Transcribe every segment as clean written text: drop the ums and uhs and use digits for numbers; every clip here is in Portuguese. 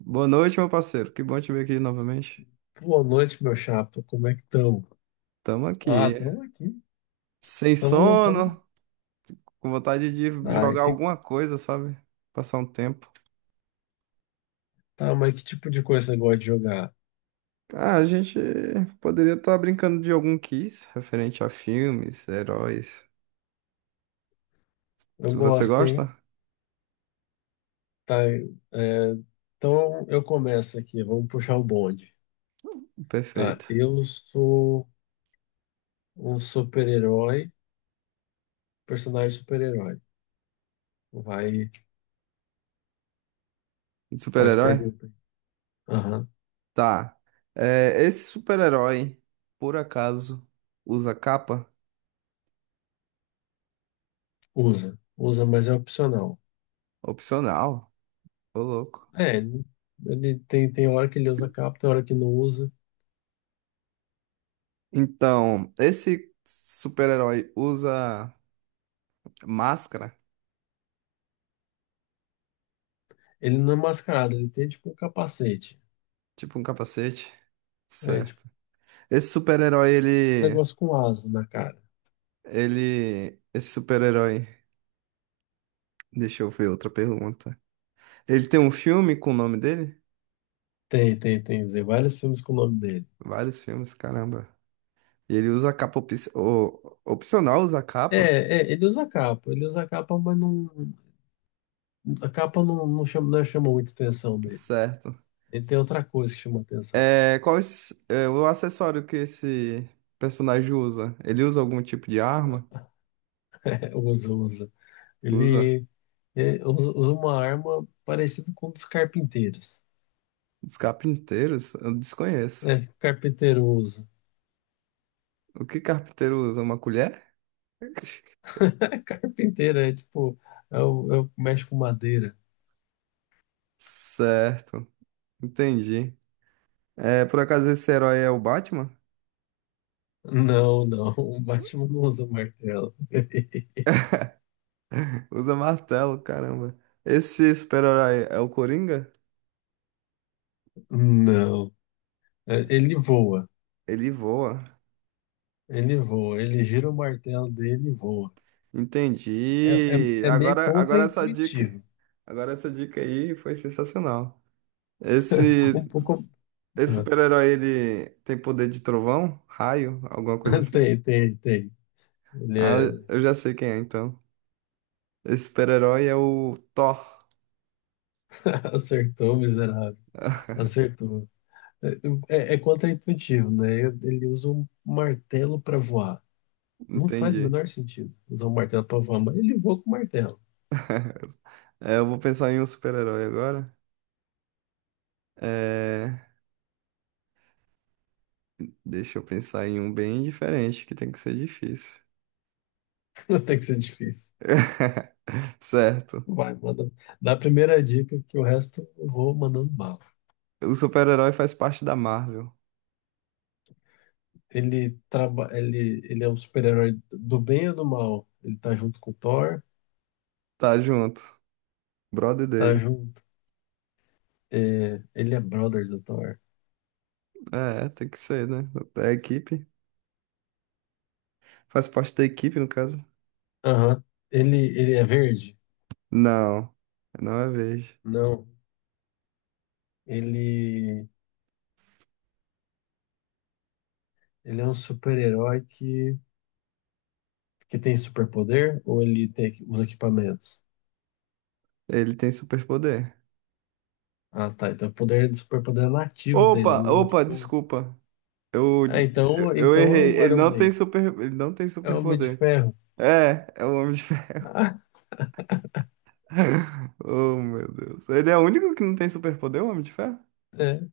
Boa noite, meu parceiro. Que bom te ver aqui novamente. Boa noite, meu chapa. Como é que estão? Tamo Ah, aqui. estamos aqui. Sem Estamos, estamos. sono, com vontade de Ah, e jogar tem... alguma coisa, sabe? Passar um tempo. tá, mas que tipo de coisa você gosta de jogar? Ah, a gente poderia estar brincando de algum quiz referente a filmes, heróis. Eu Se você gosto, hein? gosta? Tá, é, então eu começo aqui. Vamos puxar o bonde. Tá, Perfeito. eu sou um super-herói, personagem super-herói. Vai, De faz super-herói? pergunta. Aham. Tá. É, esse super-herói, por acaso, usa capa? Usa. Usa, mas é opcional. Opcional. Ô, louco. É, ele tem, tem hora que ele usa capa, tem hora que não usa. Então, esse super-herói usa máscara? Ele não é mascarado, ele tem tipo um capacete. Tipo um capacete? É, tipo, Certo. Esse super-herói, ele. negócio com asa na cara. Ele. Esse super-herói. Deixa eu ver outra pergunta. Ele tem um filme com o nome dele? Tem, tem, tem. Usei vários filmes com o nome dele. Vários filmes, caramba. E ele usa a capa op... opcional, usa a capa? Ele usa capa, mas não, a capa não, não chama, não chama muita atenção dele. Certo. Ele tem outra coisa que chama atenção. É, é, o acessório que esse personagem usa? Ele usa algum tipo de arma? É, usa, usa. Usa? Ele, é, usa, usa uma arma parecida com um dos carpinteiros. Os carpinteiros? Eu desconheço. É, que o carpinteiro usa. O que carpinteiro usa? Uma colher? É carpinteiro, é tipo, é o que mexe com madeira. Certo. Entendi. É, por acaso esse herói é o Batman? Não, não, o Batman não usa martelo. Usa martelo, caramba. Esse super-herói é o Coringa? Não, é, ele voa. Ele voa. Ele voa, ele gira o martelo dele e voa. É, é, Entendi. é meio Agora essa dica, contraintuitivo. agora essa dica aí foi sensacional. Esse, Um pouco. esse Ah, super-herói ele tem poder de trovão, raio, alguma coisa assim? tem, tem, tem. Ele Ah, é... eu já sei quem é então. Esse super-herói é o Thor. acertou, miserável. Acertou. É, é é contraintuitivo, né? Ele usa um martelo para voar. Não faz o Entendi. menor sentido usar um martelo para voar, mas ele voa com martelo. É, eu vou pensar em um super-herói agora. É. Deixa eu pensar em um bem diferente, que tem que ser difícil. Tem que ser difícil. Certo. Vai, manda. Dá a primeira dica que o resto eu vou mandando bala. O super-herói faz parte da Marvel. Ele é um super-herói do bem ou do mal? Ele tá junto com o Thor, Tá junto. Brother tá dele. junto. É, ele é brother do Thor. É, tem que ser, né? Da equipe. Faz parte da equipe, no caso. Aham. Ele é verde? Não. Não é verde. Não. Ele, ele é um super-herói que tem superpoder ou ele tem os equipamentos? Ele tem superpoder. Ah, tá. Então o poder do superpoder é nativo dele, Opa, não opa, tipo. desculpa. Ah, eu, então, eu então é errei. o Ele Iron não tem Man. super, ele não tem É o Homem de superpoder. Ferro. É, é o Homem de Ferro. Ah, Oh, meu Deus. Ele é o único que não tem superpoder, o Homem de Ferro? é.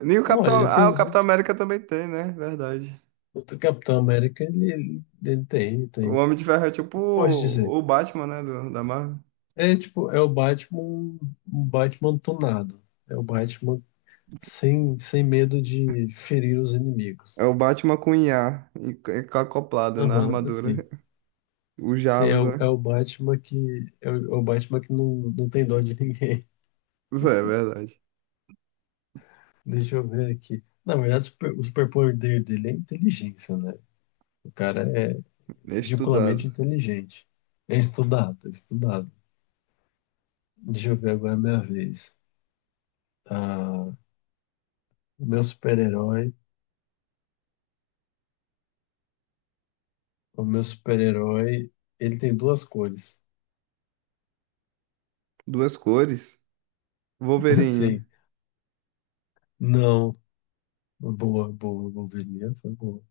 Nem o Capitão. Olha, tem Ah, o uns Capitão outros. América também tem, né? Verdade. O Capitão América, ele tem, tem. O Homem de Ferro é tipo O que eu posso dizer? o Batman, né? Do, da Marvel. É tipo, é o Batman, um Batman tunado. É o Batman sem, sem medo de ferir os É inimigos. o Batman com IA, e com acoplada na Aham, assim. armadura. O Sim, é Jarvis, o, é né? o Batman que é o, é o Batman que não, não tem dó de ninguém. Isso é verdade. Deixa eu ver aqui. Na verdade, o superpoder dele é inteligência, né? O cara é É estudado. ridiculamente inteligente. É estudado, é estudado. Deixa eu ver agora a minha vez. Ah, meu super-herói o meu super-herói, ele tem duas cores. Duas cores. Wolverine. Assim, não. Boa, boa, boberia, foi boa.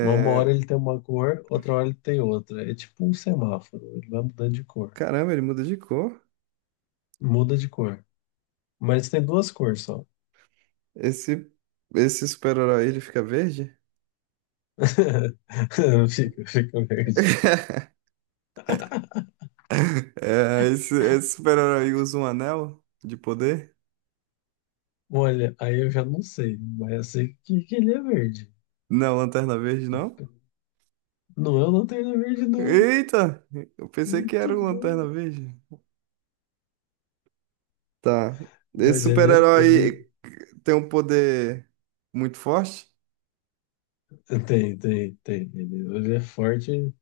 Mas uma hora ele tem uma cor, outra hora ele tem outra. É tipo um semáforo, ele vai mudando de cor. Caramba, ele muda de cor. Muda de cor. Mas tem duas cores só. Esse, esse super-herói, ele fica verde? Fica, fica verde. É, esse super-herói usa um anel de poder? Olha, aí eu já não sei, mas eu sei que ele é verde. Não, Lanterna Verde, não? Não, eu não tenho ele é verde, não. Eita! Eu pensei que era Muito o Lanterna bom. Verde. Tá. Esse Mas ele é, ele super-herói tem um poder muito forte? tem, tem, tem. Ele é forte.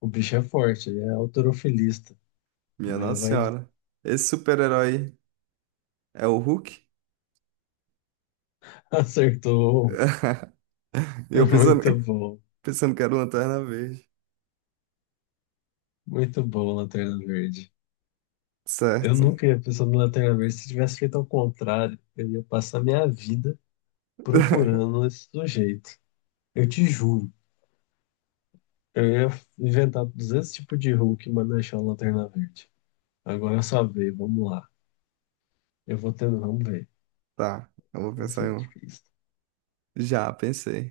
O bicho é forte, ele é halterofilista, Minha mas Nossa vai Senhora. Esse super-herói é o Hulk? acertou. E eu pensando, Muito bom, pensando que era o Lanterna Verde. muito bom, Lanterna Verde. Eu Certo. nunca ia pensar no Lanterna Verde. Se tivesse feito ao contrário, eu ia passar minha vida procurando esse sujeito. Eu te juro, eu ia inventar 200 tipos de Hulk, mas não achar o Lanterna Verde. Agora eu só veio, vamos lá. Eu vou tendo, vamos ver. Tá. Eu vou Vai pensar ser em um. difícil. Já, pensei.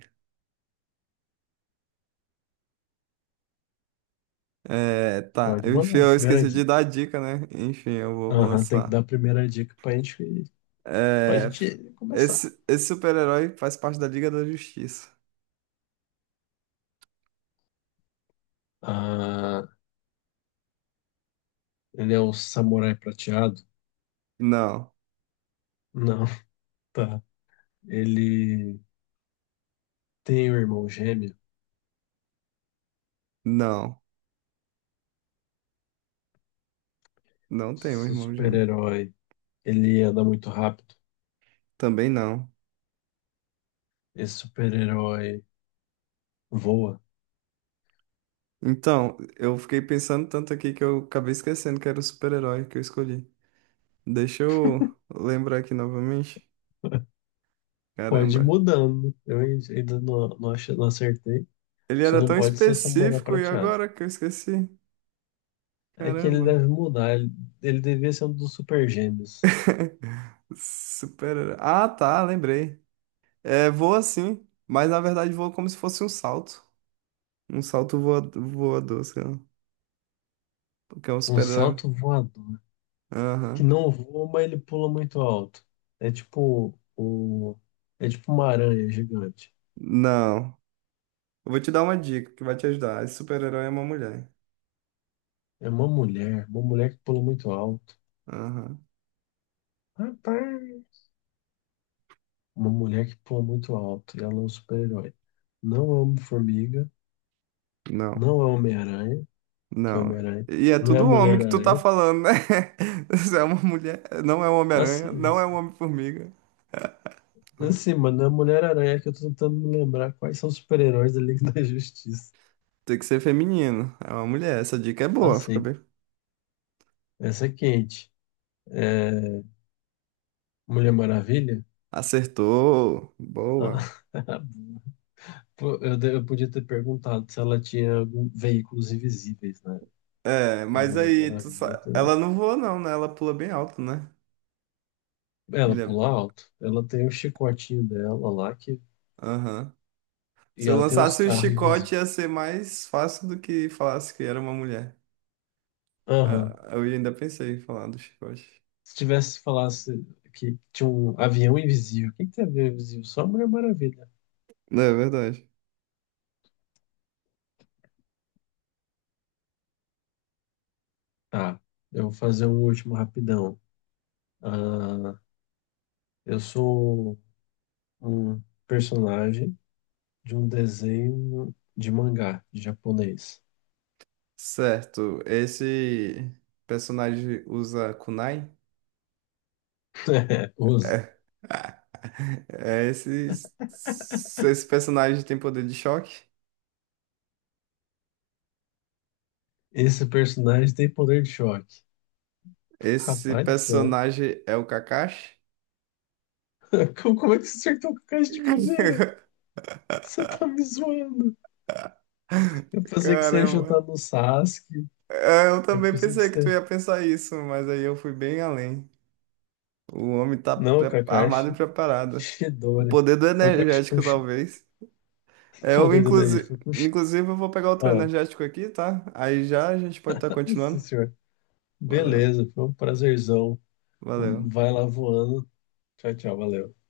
É, tá. Pode Enfim, mandar, eu primeira esqueci de dica. dar a dica, né? Enfim, eu vou Aham, tem que lançar. dar a primeira dica pra É, gente começar. esse super-herói faz parte da Liga da Justiça. Ah, ele é um samurai prateado? Não, Não, tá. Ele tem um irmão gêmeo. não. Não tenho Esse irmão gêmeo. super-herói, ele anda muito rápido. Também não. Esse super-herói voa. Então, eu fiquei pensando tanto aqui que eu acabei esquecendo que era o super-herói que eu escolhi. Deixa eu lembrar aqui novamente. Pode ir Caramba. mudando. Eu ainda não, não, achei- não acertei. Ele Só era não tão pode ser o samurai específico e prateado. agora que eu esqueci. É que ele Caramba. deve mudar. Ele devia ser um dos super gêmeos. Super-herói. Ah, tá, lembrei. É, voa sim, mas na verdade voa como se fosse um salto. Um salto voador, sei lá. Porque é um Um super-herói. salto voador. Que Aham. não voa, mas ele pula muito alto. É tipo o. É tipo uma aranha gigante. Não. Eu vou te dar uma dica que vai te ajudar. Esse super-herói é uma mulher. É uma mulher que pula muito alto. Aham. Rapaz! Uma mulher que pula muito alto e ela é um super-herói. Não é Homem-Formiga, Não, não é Homem-Aranha, que é não. Homem-Aranha, E é não é tudo homem que tu tá Mulher-Aranha. falando, né? Você é uma mulher, não é um Homem-Aranha, Assim, não é um sim. Homem-Formiga. Assim, mas não é Mulher-Aranha que eu tô tentando me lembrar quais são os super-heróis da Liga da Justiça. Tem que ser feminino, é uma mulher. Essa dica é boa, fica Assim, bem. essa é quente. É Mulher Maravilha? Acertou, Ah, boa. pô, eu podia ter perguntado se ela tinha algum, veículos invisíveis, né? É, Que a mas Mulher aí, Maravilha tem. ela não voa não, né? Ela pula bem alto, né? Ela Mulher, pula alto. Ela tem o chicotinho dela lá que... aham. Se e eu ela tem uns lançasse o carros chicote, invisíveis. ia ser mais fácil do que falasse que era uma mulher. Aham. Ah, eu ainda pensei em falar do chicote. Se tivesse falasse que tinha um avião invisível, o que que tem avião invisível? Só a Mulher Maravilha. Não, é verdade. Tá, eu vou fazer um último rapidão. Ah, eu sou um personagem de um desenho de mangá de japonês. Certo, esse personagem usa kunai? É, usa. É. É, esse personagem tem poder de choque? Esse personagem tem poder de choque. Esse Rapaz do céu. personagem é o Kakashi? Como é que você acertou com a caixa de primeira? Você tá me zoando. Eu pensei que você ia chutar Caramba, no Sasuke. é, eu Eu também pensei que pensei que tu você. ia pensar isso, mas aí eu fui bem além. O homem tá Não, armado e Kakashi. preparado. O Shidori. poder do Foi com a. Com o energético, Shi- talvez. É, Eu, poder do energia. inclusive, Foi com o. Shi- inclusive, eu vou pegar outro Ah, energético aqui, tá? Aí já a gente pode estar sim, continuando. senhor. Valeu, Beleza. Foi um prazerzão. valeu. Vai lá voando. Tchau, tchau. Valeu.